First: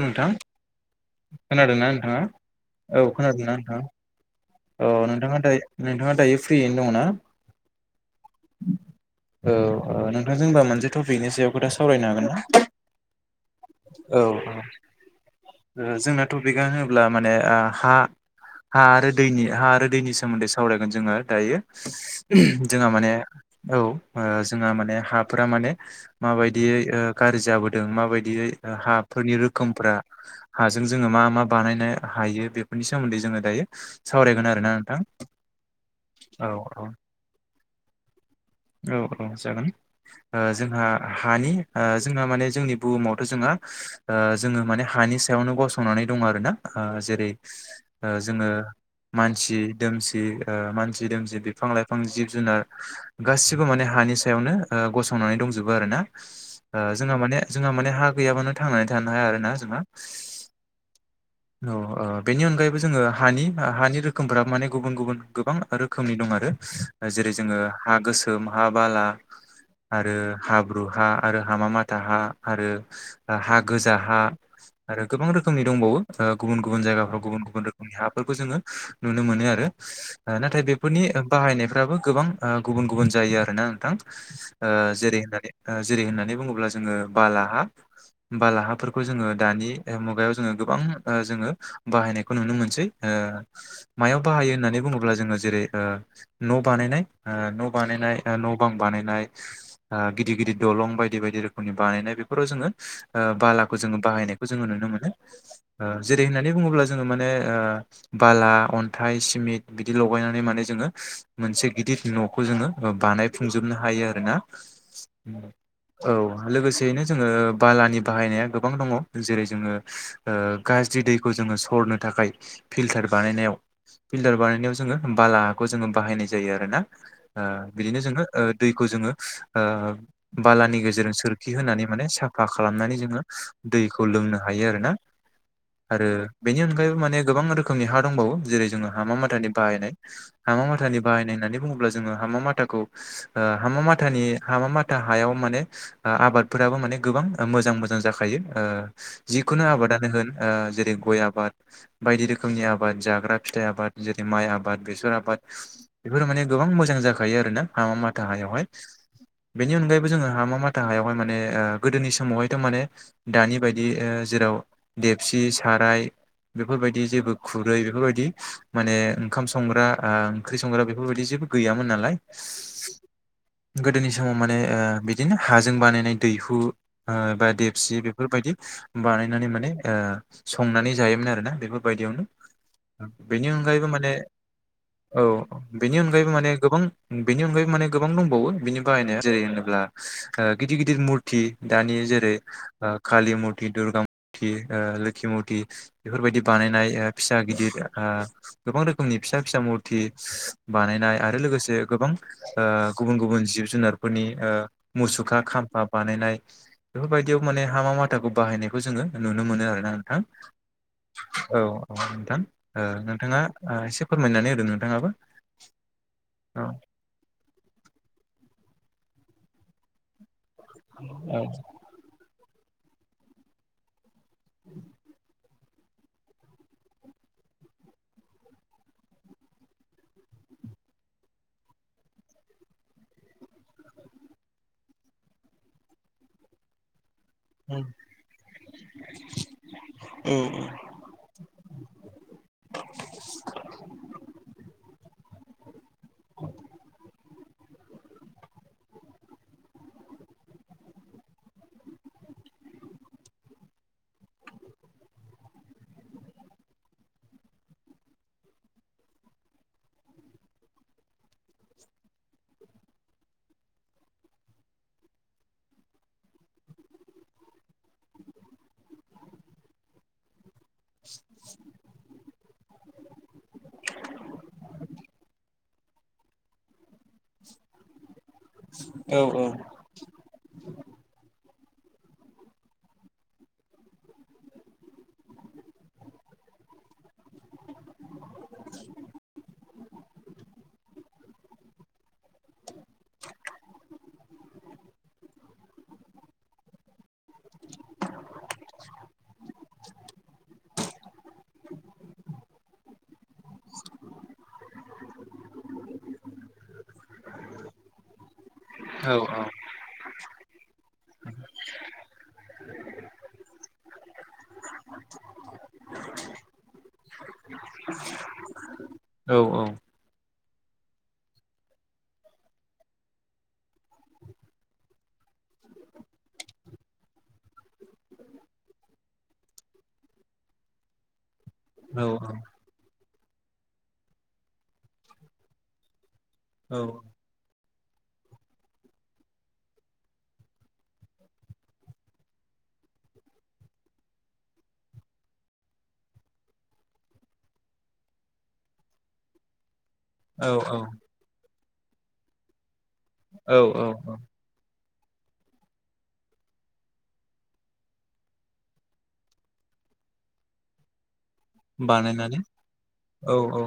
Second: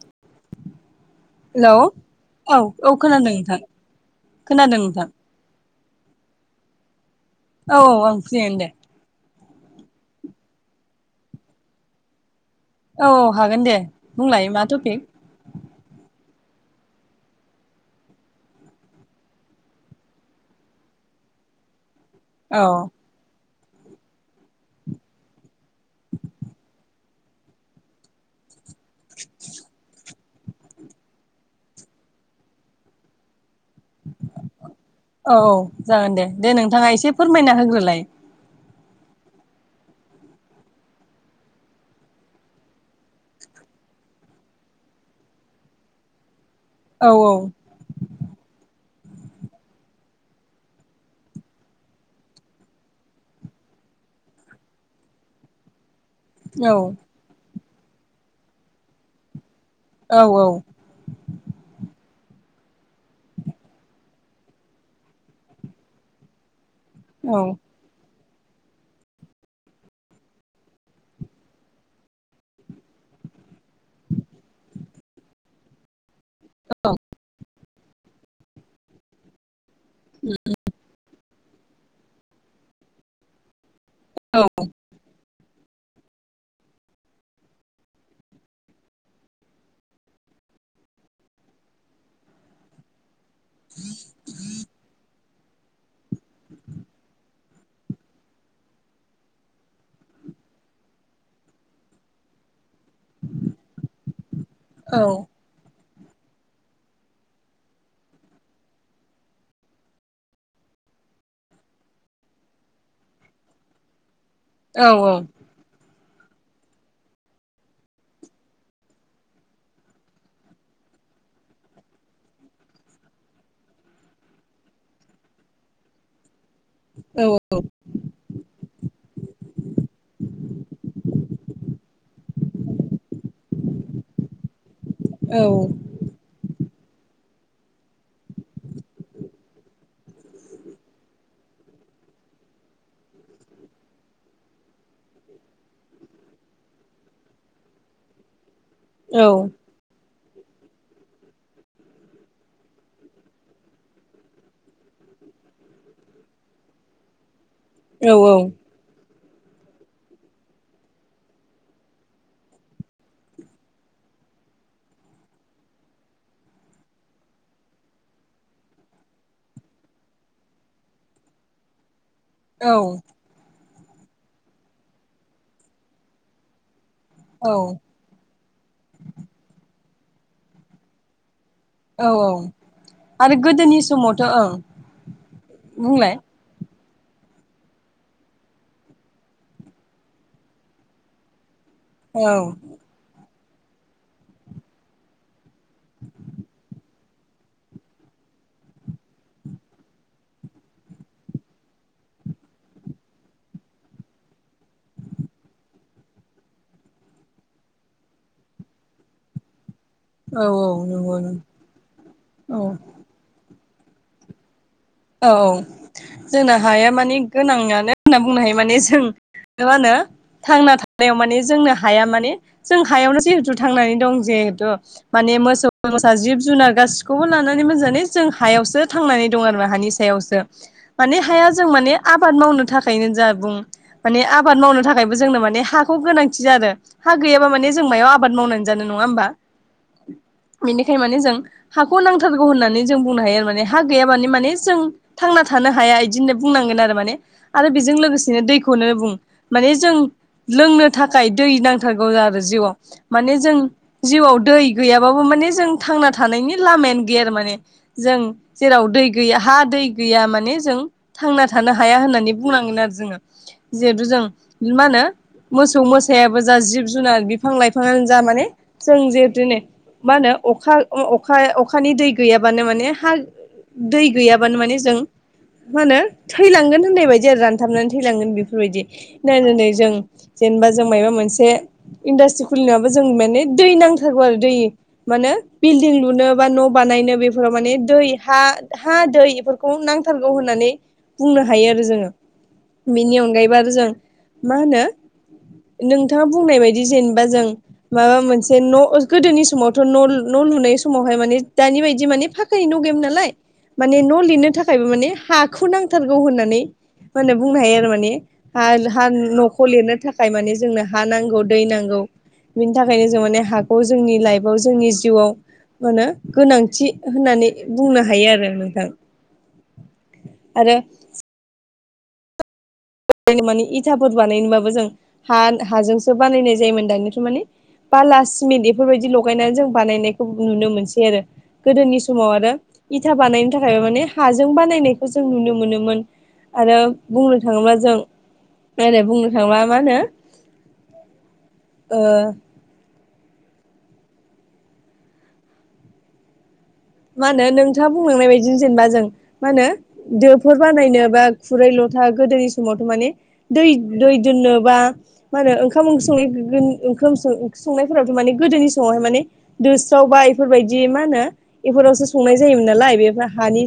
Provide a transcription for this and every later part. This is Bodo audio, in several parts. नोंथां हेलौ खोनादोंना नोंथाङा? औ खोनादोंना नोंथां? खोनादों औ नोंथां नोंथाङा दा नोंथाङा दायो फ्रियैनो दङना? औ औ आं फ्रियानो दे औ नोंथां जोंबा मोनसे टपिकनि सायाव खोथा सावरायनो हागोन ना? औ औ हागोन दे औ बुंलाय मा टपिक औ जोंनाथ' फिगा होनब्ला माने हा हा आरो दैनि हा आरो दैनि सोमोन्दै सावरायगोन जोङो दायो औ जोंहा माने औ ओ जोंहा माने हाफोरा माने माबायदियै ओ गाज्रि जाबोदों माबायदियै हाफोरनि रोखोमफोरा हाजों जोङो मा मा बानायनो हायो बेफोरनि सोमोन्दै जोङो दायो सावरायगोन आरोना नोंथां औ जागोन दे औ दे औ नोंथाङा एसे फोरमायना होग्रोलाय? औ औ जागोन ओ जोंहा हानि जोंहा माने जोंनि बुहुमावथ' जोंहा ओ जोङो माने हानि सायावनो गसंनानै दं आरो ना। ओ औ जेरै ओ जोङो मानसि दोमसि ओ मानसि दोमसि बिफां लाइफां जिब जुनार गासिबो माने हानि सायावनो ओ गसंनानै दंजोबो आरो ना औ ओ जोंहा माने जोंहा माने हा गैयाबानो थांनानै थानो हाया आरोना जोंहा। औ औ ओ बेनि अनगायैबो जोङो हानि हानि रोखोमफोरा माने गुबुन गुबुन गोबां रोखोमनि दङ। आरो जेरै औ जोङो हा गोसोम हा बाला आरो हाब्रु हा आरो हामा माथा हा आरो हा गोजा हा। आरो गोबां रोखोमनि दंबावो। गुबुन गुबुन जायगाफ्राव गुबुन गुबुन रोखोमनि हाफोरखौ जोङो नुनो मोनो आरो नाथाय बेफोरनि बाहायनायफ्राबो गोबां गुबुन गुबुन जायो आरोना। औ जेरै होननानै जेरै होननानै बुङोब्ला जोङो बाला बालाहाफोरखौ जोङो दानि मुगायाव जोङो गोबां जोङो बाहायनायखौ नुनो मोनसै ओ मायाव बाहायो होननानै बुङोब्ला जोङो जेरै न' बानायनाय। ओ न' बानायनाय न' बां बानायनाय ओ गिदिर गिदिर दलं बायदि बायदि रोखोमनि बानायनाय बे फोराव जोङो ओ बालाखौ जोङो बाहायनायखौ जोङो नुनो औ मोनो ओ जेरै होननानै बुङोब्ला जोङो माने ओ बाला अन्थाइ सिमिथ बिदि लगायनानै माने जों मोनसे गिदिर न'खौ जोङो बानायफुंजोबनो हायो आरो ना। औ औ। औ लोगोसेयैनो जोङो बालानि बाहायनाया गोबां दङ जेरै जोङो ओ गाज्रि दैखौ जोङो सरनो थाखाय फिल्टार बानायनायाव फिल्टार बानायनायाव जोङो बाला हाखौ जोङो बाहायनाय जायो आरोना औ ओ बिदिनो जोङो दैखौ जोङो ओ बालानि गेजेरजों सोरखि होनानै माने साफा खालामनानै जोङो दैखौ लोंनो हायो आरो ना। औ आरो बेनि अनगायैबो माने गोबां रोखोमनि हा दंबावो जेरै जोङो हामा माथानि बाहायनाय हा हामा माथानि बाहायनाय होननानै बुङोब्ला जोङो हामा माथाखौ ओ हामा माथानि हामा माथा हायाव माने ओ आबादफोराबो माने गोबां मोजां मोजां जाखायो ओ जिखुनु आबादनो होन। ओ जेरै गय आबाद, बायदि रोखोमनि आबाद, जाग्रा फिथाइ आबा, द जेरै माइ आबाद, बेसर आबाद बेफोर माने गोबां मोजां जाखायो आरोना हामा माथा हायावहाय। बेनि अनगायैबो जोङो हामा माथा हायावहाय माने ओ गोदोनि समावहायथ' माने दानि बायदि जेराव देबसि साराय बेफोरबायदि जेबो खुरै बेफोरबायदि माने ओंखाम संग्रा आ ओंख्रि संग्रा बेफोरबायदि जेबो गैयामोन नालाय। औ गोदोनि समाव माने ओ बिदिनो हाजों बानायनाय दैहु बा देपसि बेफोरबायदि बानायनानै माने ओ संनानै जायोमोन आरोना। औ बेफोरबायदियावनो औ आरो बेनि गोदोनि अनगायैबो माने समावथ' ओं औ बेनि बुंलाय अनगायैबो माने गोबां बेनि अनगायै माने गोबां दंबावो बेनि बाहायनाया जेरै होनोब्ला गिदिर गिदिर मुरथि दानि औ जेरै कालि मुर्थि, दुर्गा मुर्थि ओ लोख्खि मुरथि बेफोरबायदि बानायनाय ओ फिसा गिदिर आळगोबां रोखोमनि फिसा फिसा मुरथि बानायनाय आरो लोगोसे गोबां ओ गुबुन गुबुन जिब जुनारफोरनि ओ मुसुखा खाम्फा बानायनाय बेफोरबा यदियाव माने हामा माथाखौ बायनायखौ जोङो नुनो मोनो आरोना नोंथां। औ नंगौ औ औ नोंथां नंगौ औ नोंथाङा एसे फोरमायनानै होदोंमोन। औ जोंना हाया माने गोनांयानो होनना बुंनो हायो माने जों मा होनो थांना थानायाव माने जोंनो हाया माने जों हायावनो जिहेतु थांनानै दं जिहेथु माने मोसौ मोसा जिब जुनार गासिखौबो लानानै एमोजानो जों हायावसो थांनानै दं आरमा हानि सायावसो माने हाया जों माने आबाद मावनो थाखायनो जा बुं माने आबाद मावनो था थाखायबो जोंनो माने हाखौ गोनांथि आरो हा गैयाबा माने औ जों मायाव आबाद मावनानै जानो नङा होमबा? औ बेनिखाय माने जों हाखौ नांथारगौ होननानै जों बुंनो हायो आरो माने हा गैया माने माने जों थांना थानो हाया इदिनो बुंनांगोन आरो माने आरो बेजों लोगोसेनो दैखौनो बुं माने जों लोंनो थाखाय दै नांथारगौ आरो जिउआव माने जों जिउआव दै गैयाबाबो माने जों थांना थानायनि लामायानो गैया आरो माने जों जेराव गैया हा दै गैया माने जों थांना थानो हाया होननानै बुंनांगोन आरो जोङो जिहेथु जों मा होनो मोसौ मोसायाबो जा, जिब जुनार, बिफां लाइफाङानो जा माने जों जेहेथु ने मा होनो अखा अखा अखानि दै गैयाबानो माने हा दै गैयाबानो माने जों मा होनो थैलांगोन नायबायदि आरो रानथाबनानै थैलांगोन बेफोरबायदि नै नै नै जों जेनेबा जों माबा मोनसे इन्डास्ट्रि खुलिनाबो जों माने दै नांथारगौ आरो दै माने बिल्डिं लुनो, बा न' बां बानायनो बेफोर माने दै हा हा दै इफोरखो माने खौ नांथारगौ होननानै बुंनो हायो आरो जोङो बेनि अनगायैबो आरो जों मा होनो नोंथाङा बुंनाय बायदि जेन बा जों माबा मोनसे न' गोदोनि समावथ' न न लुनाय समावहाय मानो दानि बायदि माने फाखानि न गैयामोन नालाय माने न' लिरनो थाखायबो माने हाखौ नांथारगौ होननानै होनो बुंनो हायो आरो माने। हा हा न'खौ लिरनो थाखाय माने जोंनो हा नांगौ दै नांगौ बिनि थाखायनो जों माने हाखौ जोंनि लाइफ आव जोंनि जिउआव मा होनो गोनांथि होननानै बुंनो हायो आरो। नोंथां औ औ आरो माने इथाफोर बानायनोबाबो जों हा हाजोंसो बानायनाय जायोमोन दानिथ' माने बाला सिमेन्ट बेफोरबायदि लगायनानै जों बानायनायखौ नुनो मोनसै आरो। गोदोनि समाव आरो इथा बानायनो थाखाय माने हाजों बानायनायखौ जों नुनो मोनोमोन। आरो बुंनो थाङोब्ला जों रै बुंनो थाङोब्ला मा होनो [inaudible] मा होनो नोंथाङा बुंलांनाय बायदि जेनेबा जों मा होनो औ दोफोर औ बानायनो बा खुरै लथा गोदोनि समावथ' माने दै दै औ दोननोबा मा होनो ओंखाम ओंख स ओंखाम संनायफोरावथ' माने गोदोनि समावहाय माने दोसोआव सबा इफोरबायदि मा होनो इफोरावसो संनाय बानायनानै जायोमोन नालाय बेफोर औ औ हानि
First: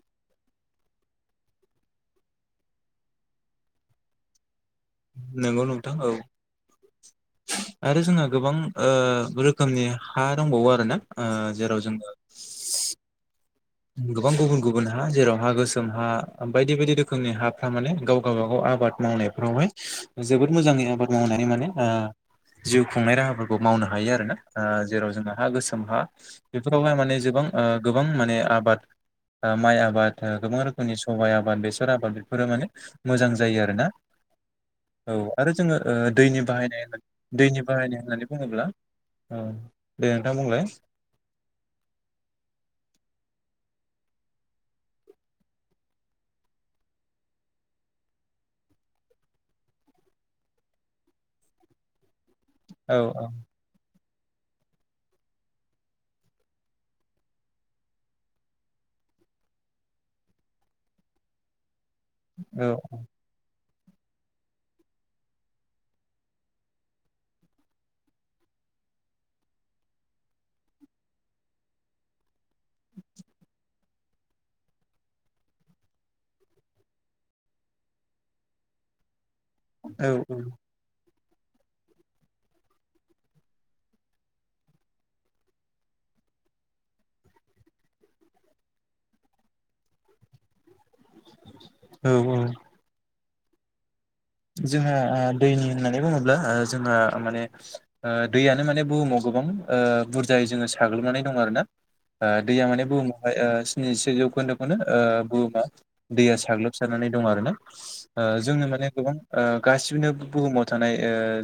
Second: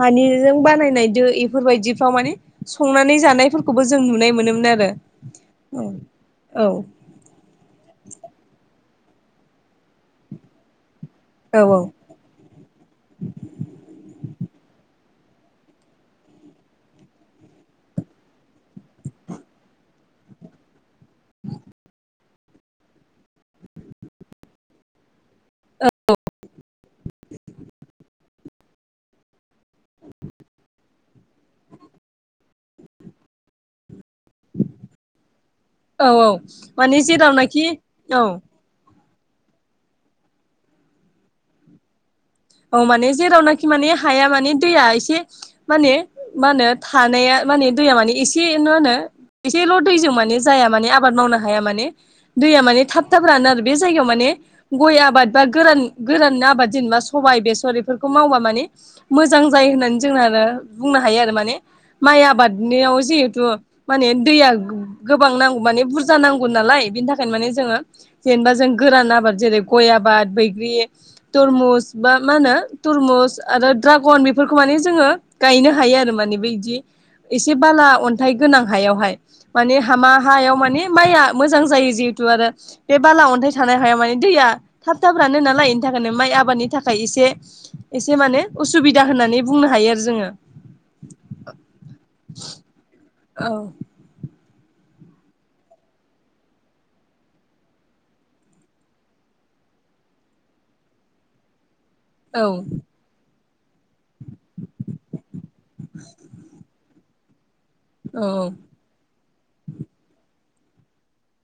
हानिजों बानायनाय दो इफोरबायदिफ्राव माने संनानै जानायफोरखौबो जों नुनाय मोनोमोन आरो नंगौ नोंथां औ औ आरो जोंहा गोबां रोखोमनि हा दंबावो आरो [unintelligible] ना औ जेराव जोङो गोबां गुबुन गुबुन हा जेराव हा गोसोम हा बायदि बायदि रोखोमनि हाफ्रा माने गाव गावब गाव आब आबाद मावनायफ्रावहाय जोबोद मोजाङै आबाद मावनानै माने जिउ खुंनाय राहाफोरखौ मावनो हायो आरोना जेराव जोङो हा गोसोम हा बेफोरावहाय माने गोबां गोबां माने आबाद माइ आबाद गोबां रोखोमनि सबाइ आबाद बेसर आबाद बेफोरो माने मोजां जायो आर [unintelligible] ना [inaudible] औ आरो जोङो औ औ दैनि बाहायनाय माने दैनि जेरावनाखि बाहायनाय होननानै औ बुङोब्ला औ दे नोंथां बुंलाय औ माने जेरावनाखि माने हाया माने दैया एसे माने मा होनो थानाया माने दैया माने एसे ना होनो एसेल' दैजों माने जाया माने आबाद मावनो हाया माने दैया माने औ थाब थाब औ रानो आरो बे जायगायाव माने गय आबाद बा गोरान गोरान आबाद जेनेबा सबायाइ बेसर बेफोरखौ मावबा माने मोजां जायो होननानै जोंना आरो बुंनो हायो आरो माने माइ औ आबादनियाव जिहेथु माने दैया गोबां नांगौ माने बुरजा नांगौ नालाय बेनि थाखायनो माने जोङो जेनेबा जों गोरान आबाद जेरै गय आबाद बैग्रि तरमुस बा मा होनो तुरमुस आरो ड्रागन बेफोरखौ माने जोङो गायनो हायो आरो माने बेदि। एसे बाला अन्थाइ गोनां हायावहाय माने हामा औ हायाव माने माइया मोजां जायो जिहेतु आरो बे बाला अन्थाइ थानाय हाया माने दैया थाब थाब रानो नालाय बेनि थाखायनो माइ आबादनि थाखाय एसे एसे माने उसुबिदा होननानै बुंनो हायो आरो जोङो औ औ औ जोंहा दैनि होननानै बुङोब्ला जोंहा माने दैयानो माने बुहुमाव गोबां ओ बुरजायै जोङो साग्लोबनानै दं आरो ना ओ औ दैया माने बुहुमावहाय ओ स्निसे जौखोन्दोखौनो ओ बुहुमा दैया साग्लोबसारनानै दं आरो ना? ओ जोंनो औ माने गोबां गासिैनोबो बुहुमाव थानाय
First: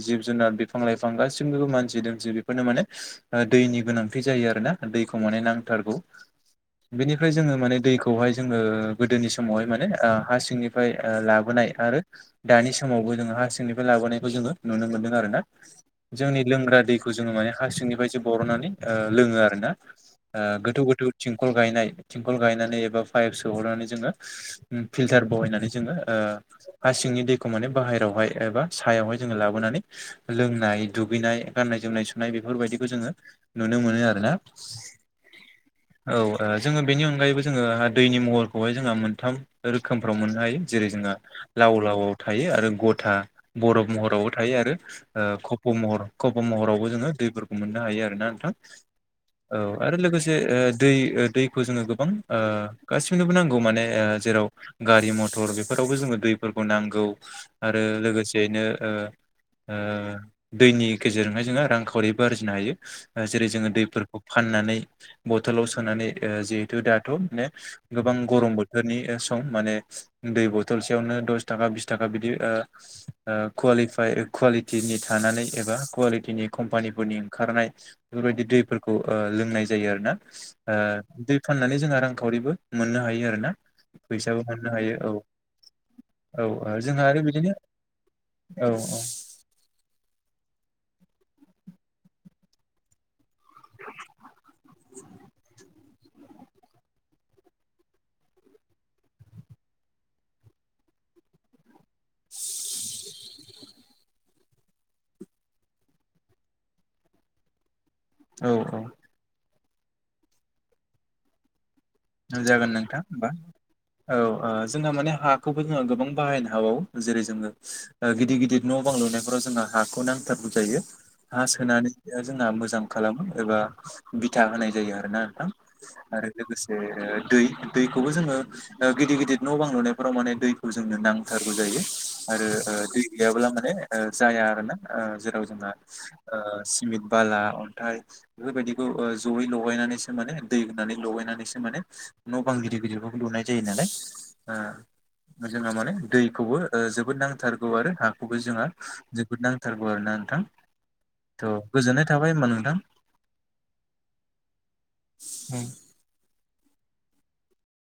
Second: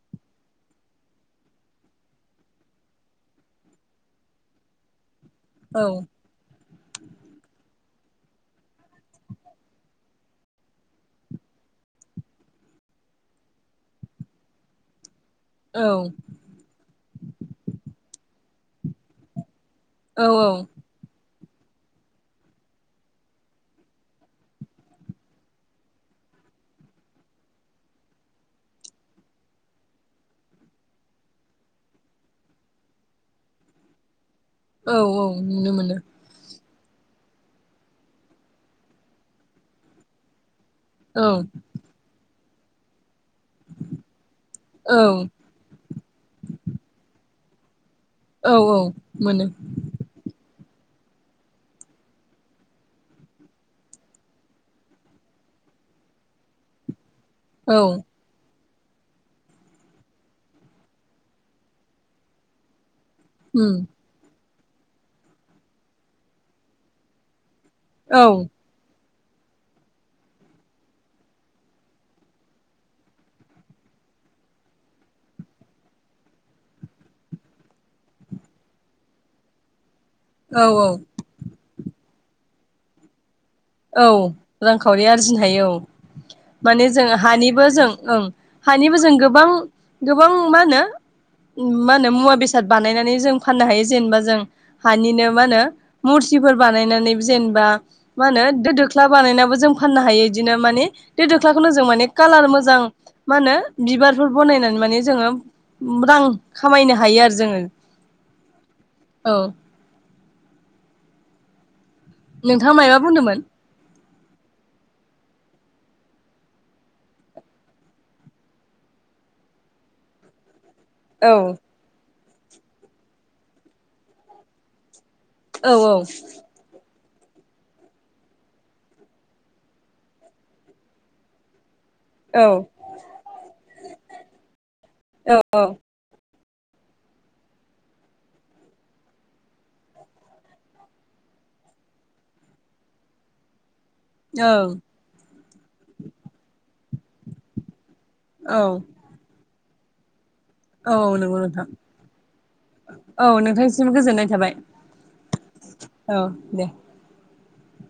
जिब जुनार बिफां लाइफां गासिनिबो मानसि दुमसि बेफोरनो माने दैनि गोनांथि जायो आरो ना दैखौ माने औ नांथारगौ बेनिफ्राय जोङो माने दैखौहाय जोङो गोदोनि समावहाय माने हा सिंनिफ्राय लाबोनाय आरो दानि समावबो जोङो हार सिंनिफ्राय लाबोनायखौ जोङो नुनो मोनदों आरो ना औ जोंनि लोंग्रा दैखौ खौ जोङो माने हार सिंनिफ्रायसो बर'नानै लोङो आरो ना औ गोथौ गोथौ थिंखल गायनाय थिंखल गायनानै एबा पाइप सोहरनानै जोङो फिल्टार बहायनानै जोङो ओ हा सिंनि दै ओ माने बाहेरावहाय एबा सायावहाय जोङो लाबोनानै लोंनाय दुगैनाय गान्नाय जोमनाय सुनाय बेफोर बेफोरबायदिखौ जोङो नुनो मोनो आरो ना? औ औ नुनो मोनो। जोङो बेनि अनगायैबो जोङोहा दैनि महरखौहाय जोंहा मोनथाम रोखोमफ्राव मोननो हायो। जेरै जोंहा औ लाव लावआव थायो आरो गथा बरफ महरावबो थायो आरो औ खप' महर खप' महरावबो जोङो दैफोरखौ मोननो हायो आरो नोंथां औ औ मोनो औ आरो लोगोसे दै दैखौ जोङो गोबां ओ गासिबनोबो नांगौ माने ओ जेराव गारि मथर बेफोर खौबो जोङो दैफोरखौ नांगौ औ आरो लोगोसेयैनो ओ ओ दैनि गेजेरजोंहाय जोङो रांखावरिबो आरजिनो हायो। ओ जेरै जोङो उम दैफोरखौ फाननानै बथलाव सोनानै ओ जिहेथु दाथ ने गोबां औ गरम बोथोरनि सम माने दै बथलसेयावनो दस थाखा बिस थाखा बिदि ओ ओ कुवालिपाइ कुवालिटिनि थानानै एबा कुवालिटिनि कम्पानि दैफोरनि ओंखारनाय बेफोर बायदि दैफोरखौ ओ लोंनाय जायो आरोना? औ औ ओ दै फाननानै जोंहा रांखावरिबो मोननो हायो आरोना। औ फैसाबो मोननो हायो रांखावरि औ आरजिनो हायो औ। औ माने जोंहा जों आरो बिदिनो हानिबो जों ओं औ हानिबो जों गोबां गोबां मा होनो। [inaudible] मा होनो मुवा बेसाद बानायनानै जों फाननो हायो जेनेबा जों हानिनो मा होनो मुरसिफोर बानायनानै जेनेबा मा होनो दो दोख्ला बानायनाबो जों फाननो हायो इदिनो माने बे दोख्लाखोनोज जों कालार मोजां मा होनो बिबार। बेफर बनायनानै माने जोङो रां खामायनो हायो आरो जोङो। औ औ औ औ जागोन नोंथाङा मायबा नोंथां होमबा बुंदोंमोन। औ ओ जोंहा माने हाखौबो जों गोबां बाहायनो हाबावो जेरै जोङो गिदिर गिदिर न बां लुनायफोराव जोंहा हाखौ नांथारगौ जायो। औ हा सोनानै जोंहा मोजां खालामो एबा बिथा होनाय जायो आरोना। औ औ। ओ दै दैखौबो जोङो गिदिर गिदिर न बां लुनायफोराव माने दैखौ जोंनो नांथारगौ जायो। आरो ओ औ दै गैयाब्ला माने ओ जाया आरो ना जेराव औ जोंहा ओ सिमेन्ट बाला अन्थाइ बेफोर बायदिखौ जयै लगायनानैसो माने दै होनानै लगायनानैसो माने न' बां गिदिर गिदिरफोरखौ लुनाय जायो नालाय। औ ओ जोंहा माने दैखौबो ओ जोबोद नांथारगौ आरो हा खौबो जोंङो औ जोबोद नांथारगौ आरोना नोंथां। औ नंगौ थ' नोंथां गोजोननाय थाबाय होमबा नोंथां औ नोंथांनिसिम गोजोननाय थाबाय। औ दे।